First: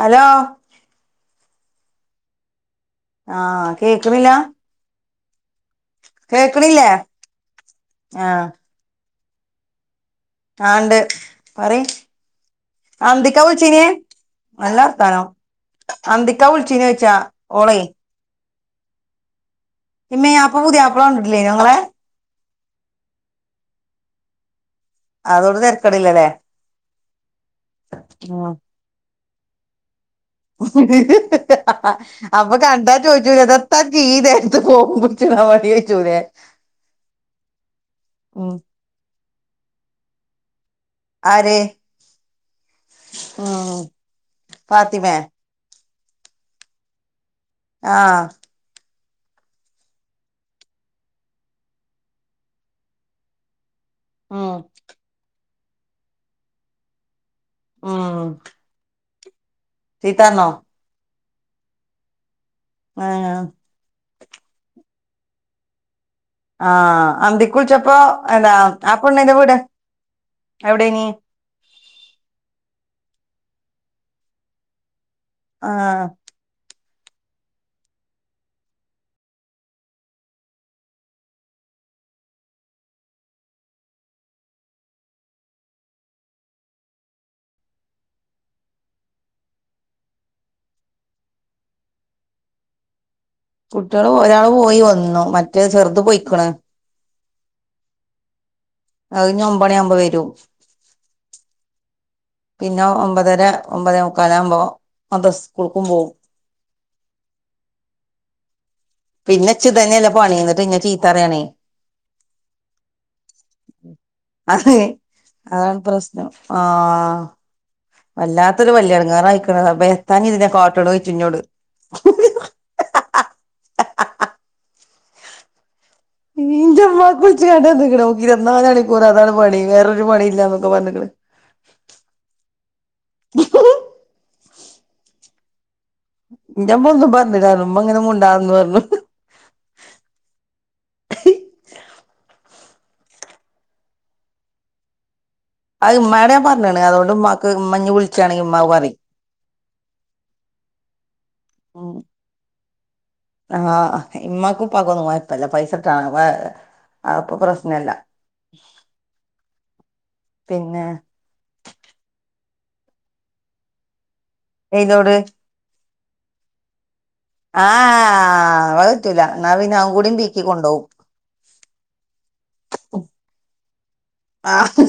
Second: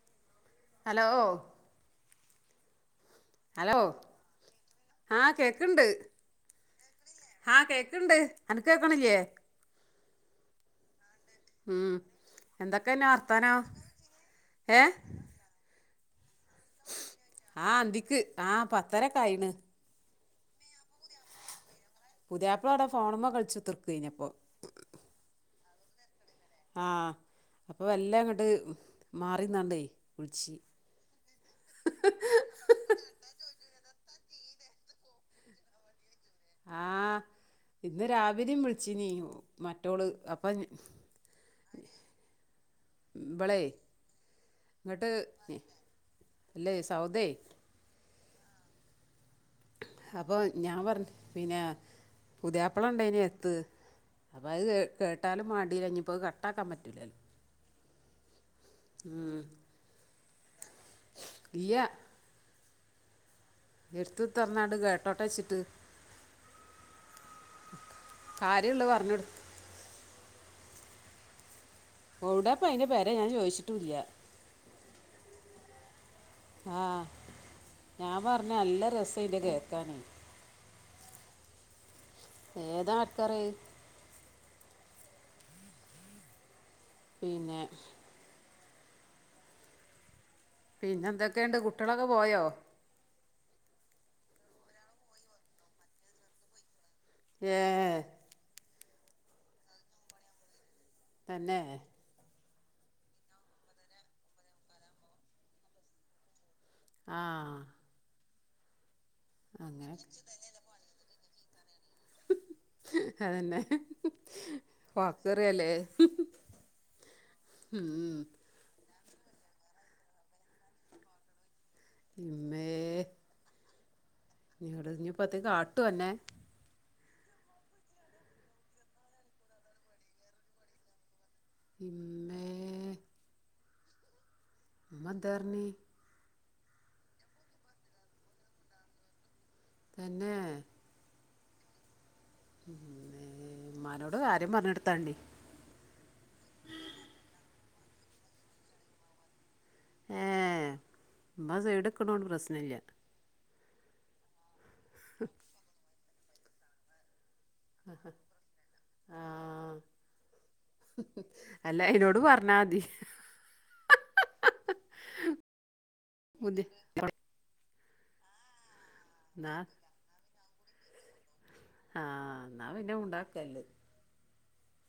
Hello hello ആ hello കേക്കുന്നില്ലാ ആ കേക്കണ്ട് കേക്കണില്ലേ ആ കേക്കണ്ട് ആ അനക്ക് കേക്കണില്ലേ ആണ്ട് പറയ് ഉം എന്തൊക്കെന്നെ ആ അന്തിക്കാ വർത്താനം വിളിച്ചീനിയേ ഏ നല്ലവർത്താനം അന്തിക്കാ വിളിച്ചീന് ചോയിച്ചാ ഹാ ഓളെ അന്തിക്ക് ആ പത്തരെക്കെയായിണ് യിമ്മേ അപ്പ പുതിയാപ്പ്ള കണ്ടിട്ടില്ലേ ഞങ്ങളെ പുതിയാപ്ള ഇവിടെ ഫോണിമ്മേ കളിച്ച് തീർക്കുകയാഞ്ഞപ്പോ അതോണ്ട് തരക്കേടില്ലാല്ലേ ആ അപ്പൊ മെല്ലെയങ്ങോട്ട് മാറിന്നൊണ്ടേ വിളിച്ച് ആ അപ്പൊ കണ്ടാ ചോയിച്ചൂലേ ഇതെന്താ ഗീതേ ഇത് ഫോൺ പിടിച്ചെന്താ പണി ചോയ്ച്ചൂലേ ആ ഇന്ന് ഉം രാവിലെയും വിളിച്ചിനീ മറ്റോള് അപ്പൊഞാ ആര് ഇബളേ ഉം ഇങ്ങട്ട് ഫാത്തിമേ അല്ലേ സൗദേ ആ അപ്പൊ ഞാൻ പറഞ്ഞു പിന്നെ പുതായാപ്ള ഉണ്ടേനിയെത്ത് അപ്പ ഉം അത് കേ കേട്ടാലും മാണ്ടീല ഇഞ്ഞിപ്പോത് കട്ടാക്കാൻ പറ്റൂലല്ലോ ഉം ഉം ചീത്താർനോ ഇല്ല്യ ഏഹ് എട്ത്തുർത്തർന്നാണ്ട് കേട്ടോട്ടേച്ചിട്ട് ആഹ് അന്തിക്കുൾച്ചപ്പോ എന്താ കാര്യമുള്ളത് ആഹ് പെണ്ണിന്റെ പറഞ്ഞെടുത്തു വീട് എവ്ടേനീ ഔടെപ്പയ്ന്റെ പേര ഞാൻ ചോയ്ച്ചിട്ടൂല്ല്യ ആഹ് ആഹ് ഞാൻ പർഞ്ഞ നല്ല രസം ഐന്റെ കേക്കാന് ഏതാ ആക്കാറ് പിന്നെ പിന്നെന്തൊക്കേണ്ട് കുട്ട്യാളൊക്കെ പോയോ കുട്ട്യാള് ഒരാള് പോയി വന്നു മറ്റേ ചെർത് പൊയ്ക്കിണ് ഏഹ് അഞ്ഞ് ഒമ്പണ്യാമ്പൊ വരും തന്നെ പിന്നെ ഒമ്പതര ഒമ്പതേ മുക്കാലാമ്പോ മദ സ്കൂൾക്കും പോം ആഹ് പിന്നെച്ച് അങ്ങനെ ഇതെന്ന്യല്ലെ പണി ഇന്നിട്ട് ഇന്നെ ചീത്തറയാണേ അതന്നെ അതെ വാക്കറിയല്ലേ അതാണ് പ്രശ്നം ആഹ് ഉം വല്ലാ ത്തൊര് വല്ല്യടങ്ങാറായ്ക്ക്ണ് റബ്ബേ എത്താ ഇഞ്ഞിതിനെ കാട്ടിണോയ്ചുഞ്ഞോട് ഇമ്മേ [unintelligible] ഇഞ്ഞിപ്പത്തെ കാട്ട്വോ അന്നെ ഇഞ്ചെമ്മാക്കുൾച്ചിങ്ങാണ്ട് അർഞിക്കിണ് ഓക്ക് ഇര്വത്നാലണിക്കുറു അതാണ് പണി വേറൊരു പണീല്ലന്നൊക്കെ പർഞ്ഞിക്കിണ് ഇമ്മെ ഇമ്മന്ത്യേ പർണീ ൻ്റെമ്മൊന്നും പർഞ്ഞാലർഞ്ഞ് ഇമ്മങ്ങനെ മുണ്ടാന്നു അർഞ്ഞു തന്നെ ഉം ഇമ്മാനോട് കാര്യം പർഞ്ഞൊട്ത്താണ്ടി അത് ഇമ്മാട് ആൻ പർഞ്ഞീണ് അതോണ്ട് ഇമ്മാക്ക് ഇമ്മഞ്ഞ് വിൾച്ചാണെങി ഇമ്മാ പറിം ഏഹ് ഇമ്മ ഉം സെയ്ടിക്കിണോണ്ട് പ്രസ്നല്ല്യ ആഹ് ഇമ്മാക്കുപ്പാക്കൊന്നും കൊയ്പ്പല്ല പൈസട്ടാനാണ് ആഹ് അപ പ്രശ് ആഹ് പിന്നെ അല്ല അയ്നോട് പർഞ്ഞാതി എയ്തോട് [unintelligible] അഹ് വറ്റൂല ഇന്നാ എന്നാ പിന്ന ഔങ്കൂടിം പീക്കി കൊണ്ടോവും ആഹ് ഇന്നാ പിന്നെ മുണ്ടാക്കല്ലെ ആഹ്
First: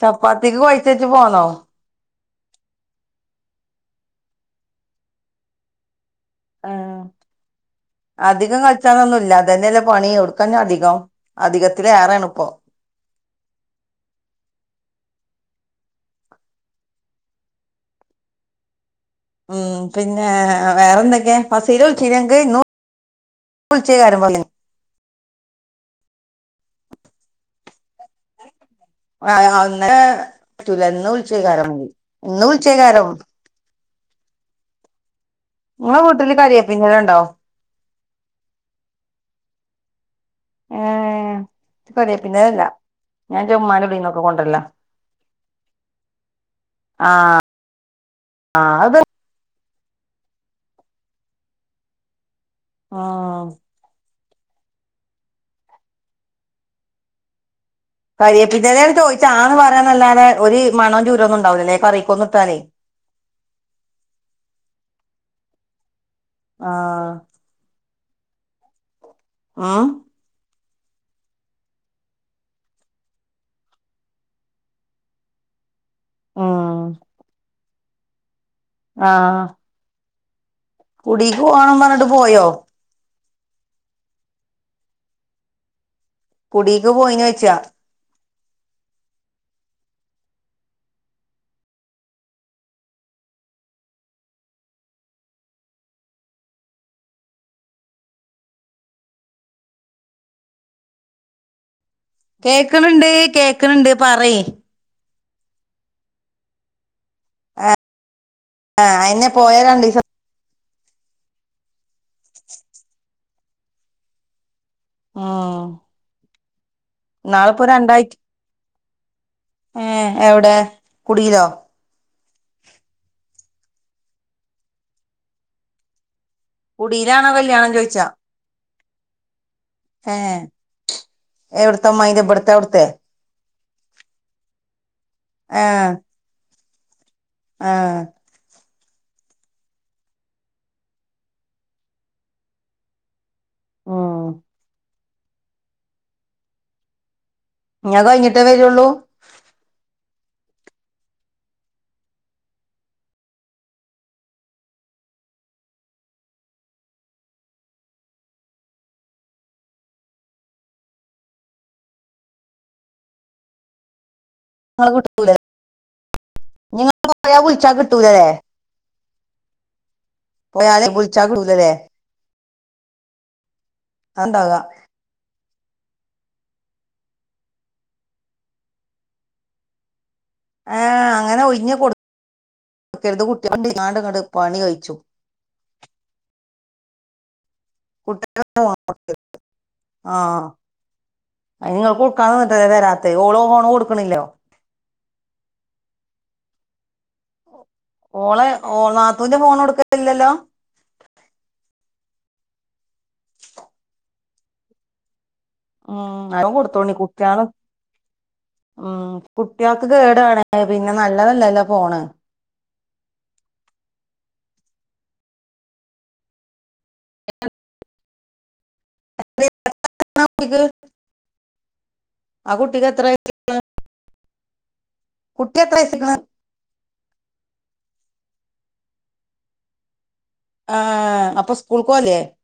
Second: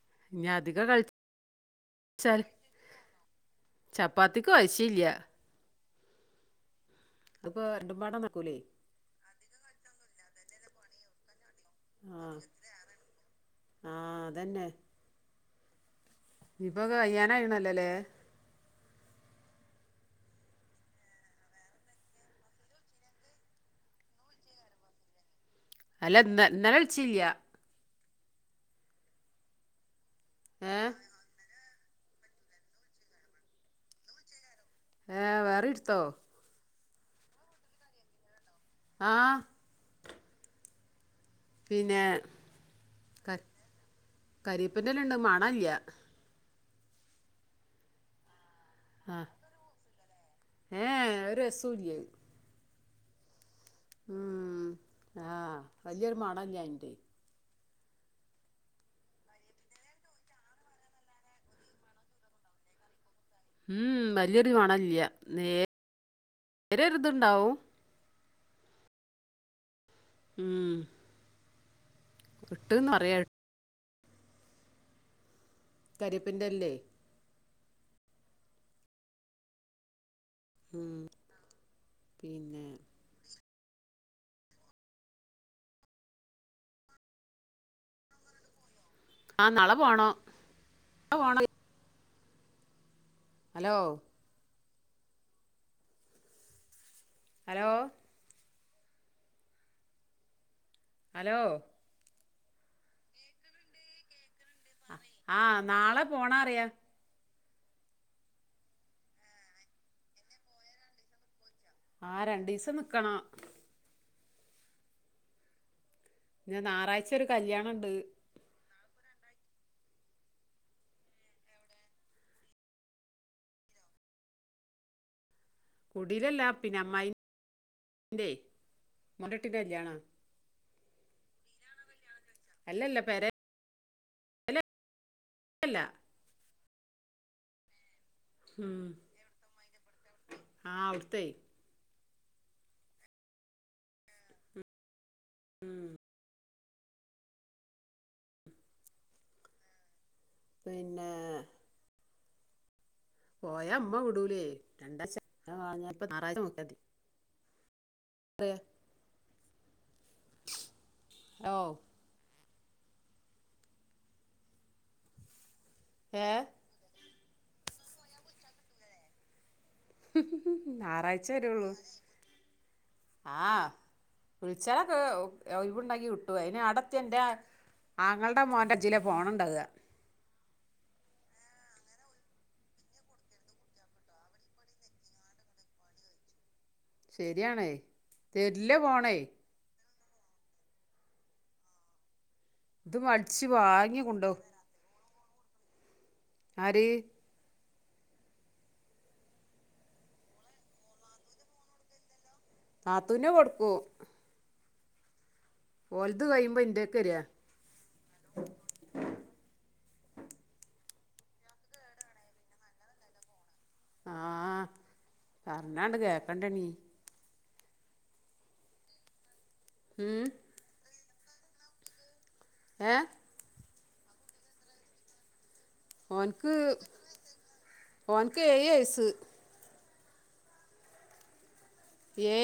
ചപ്പാത്തിക്ക് കൊഴ്ച്ചച്ച് പോന്നോ ചാല് ചപ്പാത്തിക്കൊയ്ചീല്ല്യ ആഹ് അത്പ്പോ രണ്ടും പാ ന്നക്കൂല്ലേ ചനൊന്നുല്ല തന്നല്ലെ പണി ഒട്ക്കാഞ്ഞധികം അധിക ആഹ് ആഹ് അതന്നെ ഇപ്പൊ കയ്യാനായിണല്ലെല്ലേ ഉം പിന്നെ വേറെ എന്തൊക്കെയാ ഫസീല വുള്ചീന്യ അനക്ക് ഇന്ന് വുള്ച്ചോയ്കാരം പർഞ്ഞ് അല്ല ന്ന ന്നലെ വിള്ച്ചില്ല ആഹ് അഹ് ന്നലെ ഏ പറ്റൂല ന്ന് വുള്ച്ചോയ്ക്കാരം ണെങ്കി ന്ന് വിള്ച്ചോകാരം എഹ് വേർ ങ്ങളെ വീട്ടില് കര്യേപിൻ്റെലണ്ടോ ആഹ് ഏഹ് പിന്നെ കാര്യേപ്പിന്റെഎല ഇല്ല ഞാൻ ക- ന്റെ മ്മാന്റുടീന്നൊക്കെ കൊണ്ടര്ലാ കരിയേപ്പിൻ്റെ ഇല ഉണ്ട് മണമില്ല ആഹ് ആഹ് അത് ആഹ് ഏഹ് യേ ഒരസൂല്ല്യഅഹ് ആഹ് ഉം ആഹ് വല്യോരു മണല്യാഞ്ഞിട്ടേ കാര്യേപ്പിന്റെലെന്ന് ചോയ്ച്ച ആഹ് ന്ന് പായന്നല്ലാതെ ഒര് മണം ചൂരൊന്നും ണ്ടാവുലലെ കറിക്കൊന്നും ഇട്ടാലെയ് ഉം വലിയൊരു കൊണല്യാ നേ ആ ര്യരു ഇത്ണ്ടാവും ആഹ് ഉം ഇട്ട്ന്നറയാ കരെപ്പിന്റെഎൽല് ഉം ആഹ് കുടീക്ക് പോണം പറ്ഞ്ഞ്ട്ട് പോയോ പിന്നെ കുടീക്ക് പോയിനോയ്ച്ച ആഹ് നാളെ പോണം [unintelligible] ഹലോ ഹലോ ഹലോ കേക്ക്ണ് ണ്ട് കേക്ക്ണ് ണ്ട് പറി അ ആഹ് നാളെ പോണറ്യാ ആഹ് അയന്നെ പോയ രണ്ടിസം ആഹ് രണ്ടീസം നിക്കണം ആഹ് ന്നെ ന്നാറാഴ്ച ഒരു കല്യാണണ്ട് ഏഹ് എവ്ടെ കുടീലോ കുടീലല്ല അ കുടീലാണോ കല്യാണം ചോയ്ച്ച മ്മോന്റുട്ടിന്റെ കല്യാണാ ഏഹ് എവ്ട്ത്ത അമ്മായിന്റെ ഇബട്ത്തെ ഔട്ത്തെ അല്ലല്ല പെരല്ല ഏഹ് ആഹ് ഹും ആഹ് ഔട്ത്തെയ് ആഹ് ഉം ഞ് അ കഴിഞ്ഞട്ടേ വെരൊള്ളൂ പിന്നെ പോയ അമ്മ വിടൂലേ രണ്ടാപ്പ ഞാറാഴ്ച നോക്കിയാതി [unintelligible] ആവു ങ്ങളെ [unintelligible] വീട്ട് ഏ [unintelligible] ഞ് [unintelligible] വിളിച്ചാകിട്ടൂലല്ലേ പോയാലേ വിളിച്ചാ ഞായ്റാഴ്ച വെരൊള്ളൂ കിട്ടൂലല്ലേ ആഹ് അത്ണ്ടാക വിൾച്ചണം ഏവു ഒഴിവ്ണ്ടെങ്കി കിട്ടും അയിന് ആടെ എത്തിയ ന്റെ ആങ്ങൾന്റെ മോന്റജ്ജ്ലാ ഫോണ് ണ്ടാവ്അ. ഏഹ് അങ്ങനെ ഒഴിഞ്ഞ് [unintelligible] ഇങ്ങട് പണി കഴിച്ചു ശരിയാണേ തരില്ല ഫോണേ ആഹ് [unintelligible] ഇത് വരാത്ത ഓളോ വലിച്ച് ഫോണോ വാങ്ങി കൊടുക്കണില്ലോ കൊണ്ടുപോകും ആര് ഓളെ ഓ നാത്തൂന്റെ ഫോൺ കൊടുക്കല്ലല്ലോ കാത്തുനെ കൊടുക്കൂ കഴിയുമ്പോ ഉം ഇന്റെക്ക് വരിക [unintelligible] ഉം കുട്ടികൾക്ക് കേടാണ് പിന്നെ നല്ലതല്ലല്ലോ ഫോണ് ആഹ് പറഞ്ഞണ്ട് കേക്കണ്ട നീ [inaudible] [inaudible] ഉം കുട്ടിക്ക് ആ കുട്ടിക്ക് ഏ എത്ര [unintelligible] ഓൻക്ക് ഓൻക്ക് ഏഴു വയസ്സ് ആഹ് അപ്പൊ സ്കൂൾക്ക് പോവല്ലേ ഏ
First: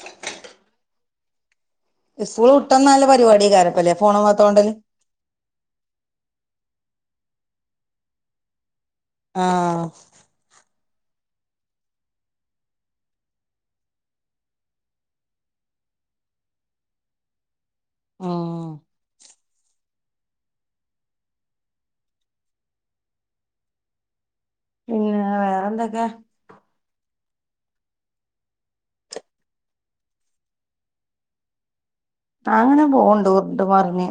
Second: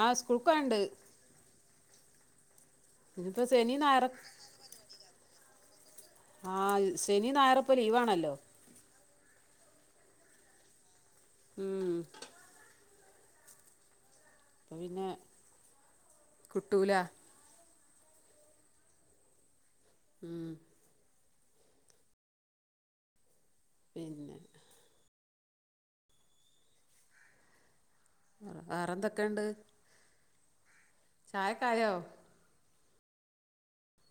ആഹ് സ്കൂൾക്കാണ്ട് സ്കൂൾ വിട്ട് വന്നാൽ ള്ള ഇന്നിപ്പോ പരിപാടി ശനി [unintelligible] ഞായർ ഫോണ്മ്മ ത്തോണ്ടല് ആഹ് ശനി ഞായർപ്പ ലീവാണല്ലോ ആഹ് ഉം പ്പോ പിന്നെ കുട്ടൂല ആഹ് ഉം പിന്നെ [unintelligible] വേറെ എന്തൊക്കെ വേറെന്തൊക്കെണ്ട് ചായ ഒക്കെ ആയോ ആഹ് അങ്ങനെ പോണ്ട് ഉർണ്ട് മറിഞ്ഞ്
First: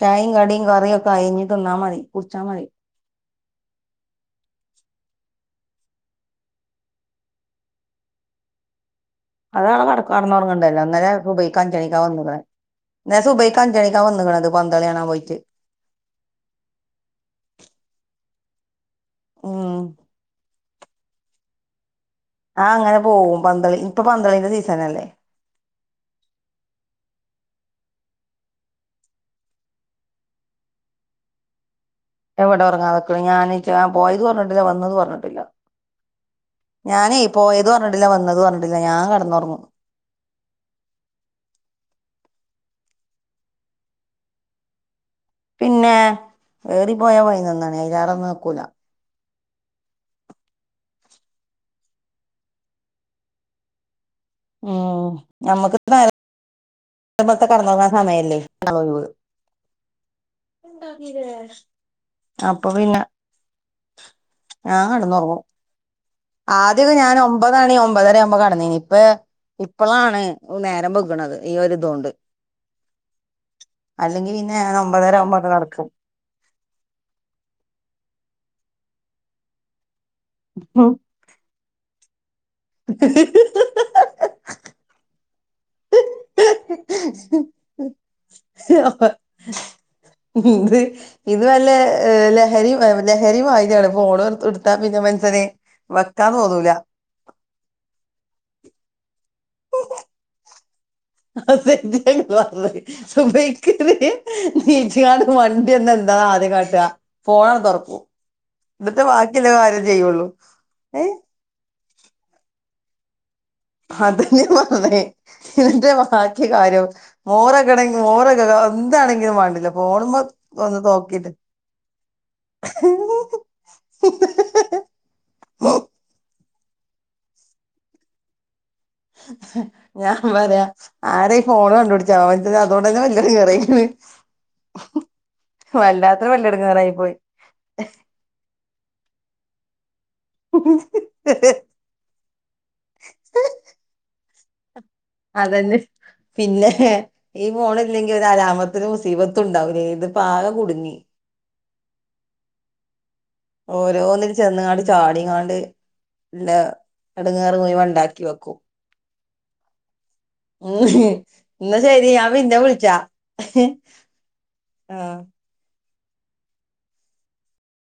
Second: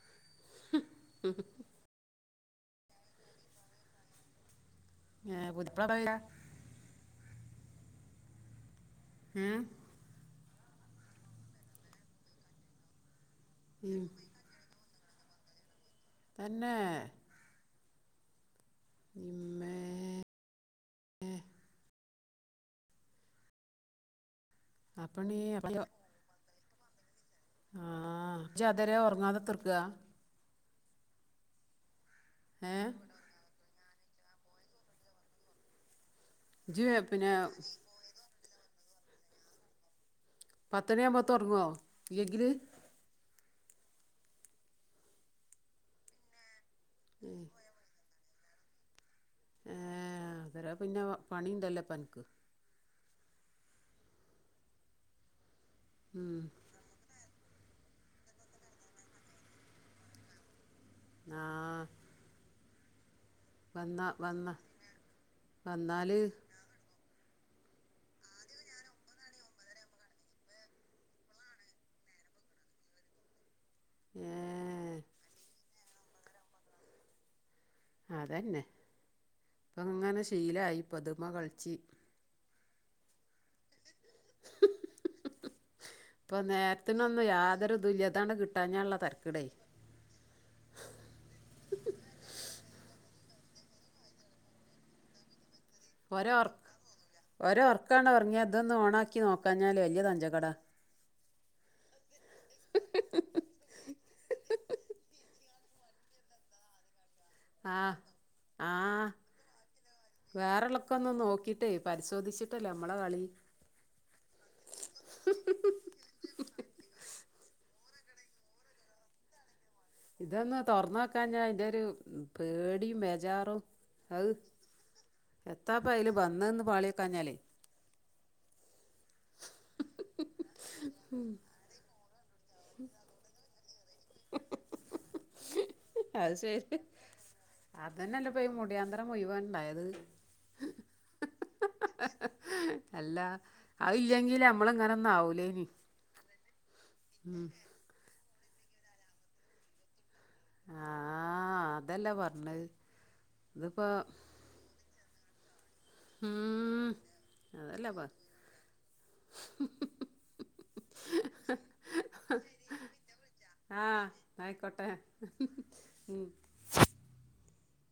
ചായേം കടിം കറിയൊക്കെ ആയി ഇഞ്ഞി തിന്നാ മതി കുടിച്ചാ മതി [unintelligible] ഉം അതാട കടക്ക കടന്നോർങ്ങ ണ്ടല്ലോ ഇന്നലെ സുബിയിക്ക അഞ്ചണിക്ക വന്ന്ക്ണെ അന്നരം സുബൈ അഞ്ചണിക്ക ഉം വന്നത് [unintelligible] പന്ത് കളി കാണാൻ പോയിറ്റ് തന്നെ ഉം ഇമ്മേ ആഹ് അങ്ങനെ പോവും പന്തളി ഇപ്പൊ പന്തളിന്റെ സീ അപ്പണ്ണിയെ ആഹ് ഇജ്ജ് അതാരെ ഉറങ്ങാതെ [unintelligible] എവിടെ ഏ ഉറങ്ങാതക്ക്ണെ ഞാൻ നീ ച്ചാ ഞാൻ പോയതു അറിഞ്ഞിട്ടില്ല വന്നതു അറിഞ്ഞിട്ടില്ല ഇജ്ജ് ഞാനേ പിന്നെ പോയത് അറിഞ്ഞിട്ടില്ല വന്നതു അറഞ്ഞിട്ടില്ല ഞാൻ കിടന്ന് ഉറങ്ങും പത്തു മണി ആവുമ്പോത്ത് ഉറങ്ങോ ഇല്ലങ്കില് പിന്നെ ഏറി പോയാ പൈനൊന്ന് മണി അയിലെറെന്നും നിക്കൂല ഏഹ് അന്നരം പിന്നെ പണിണ്ടല്ലേ അൻക്ക് ഉം നമ്മക്ക് ഉം കടന്ന് ഒറങ്ങൻ സമയല്ലേ ആ അപ്പൊ പിന്ന വന്ന വന്ന വന്നാല് ആദ്യയൊക്കെ ഞാൻ ഒമ്പതണി ഒമ്പതര ആമ്പോകടന്നീനി ഇപ്പോ ഇപ്പളാണ് നേരം ബെഗ്ണത് ഈ ഒര്തോണ്ടൽ ഇതോണ്ട് അല്ലെങ്കി ഏ ഞാൻ ഒമ്പതര ആമ്പക്ക് കടക്കും അതന്നെ ഇപ്പങ്ങനെ ശീലായിപ്പോതുമ്മോ കളിച്ചി [unintelligible] ആപ്പോ നേർ തിനൊന്ന് യാതൊരു ഇതുല്യയ ആതാണ് കിട്ടാഞ്ഞാള്ള തരക്കടായി എന്ത് ഇത് വല്ല ഏഹ് ലഹരി ലഹരിമായിരിയാണ് ഫോണ്എണ്ട്ത്ത് കൊണ്ടുത്താ പിന്നെ മനസ്സനെ ഒരഓർ ഒരർക്ക് ആണ്ട് ഉറങ്ങിയാ ഇതൊന്ന് ഓണാക്കി നോക്കാഞ്ഞാൽ വെല്യയ തഞ്ചക്കട [unintelligible] സുബിക്ക് നി നിച്ചങ്ങാട് മണ്ടി വന്ന എന്താ ആദ്യം കാട്ട ഫോണങ്ങ് ആ തോറക്കൂ എന്നിട്ടേ ആ ബാക്കില്ലേ കാര്യം ചെയ്യുള്ളൂ ഏയ് നോക്കിട്ടെ പരിസോധിച്ചിട്ടല്ലേ നമ്മളെ കളി അതന്നേ പറഞ്ഞേ എന്ന്ട്ടേ ബാ ക്കി കാര്യള്ളൂ മോറഗണേ മോറാഗഗ എന്താണെങ്കിലും വേണ്ടില്ല ഫോണുമ്മെ ഇതൊന്ന് ഒന്ന് നോക്കിട്ട് തുറന്നോക്കാഞാ എന്റെ ഒരു പേടിയും ബെജാറും അത് എത്താപ്പ അല് വന്ന നിന്ന് പാളിയെക്കാഞ്ഞാലേ ഞാൻ പറയാ ആര ഫോണ് കണ്ടു പിടിച്ച അവൻ അതുകൊണ്ട തന്നെ വലത്ന് കേറെകിന്ന് വല്ലാത്ത അത് ശെരിയാ വല്ലെടങ്ങേറായി പോയി അത് തന്നെയല്ല ഇപ്പൊ ഈ മുടിയാന്തരം മുയ്യുവൻ ഉണ്ടായത് ഉ അല്ല അയില്ലെങ്കിലെ നമ്മള ഇങ്ങനൊന്നാവും അതന്നെ പിന്നെ ഹേ ഉം ഈ മോഡൽ അല്ലെങ്കിൽ ഒരു ആരാമത്തിന് മുസീബത്തണ്ടാവും ഇത് പാക കുടുങ്ങി ആ അതല്ലേ പറഞ്ഞത് ഇതിപ്പോ ഓരോന്നി ചെന്ന്ങ്ങാണ്ട് ചാടിങ്ങാണ്ട് നല്ല ഉം എടങ്ങേറ് മുഴുവൽ അതല്ലേ പ ഉണ്ടാക്കി വെക്കും എന്ന ശരി ഞാൻ പിന്നെ വിളിച്ചാ ആ ആയിക്കോട്ടെ ആഹ് ഉം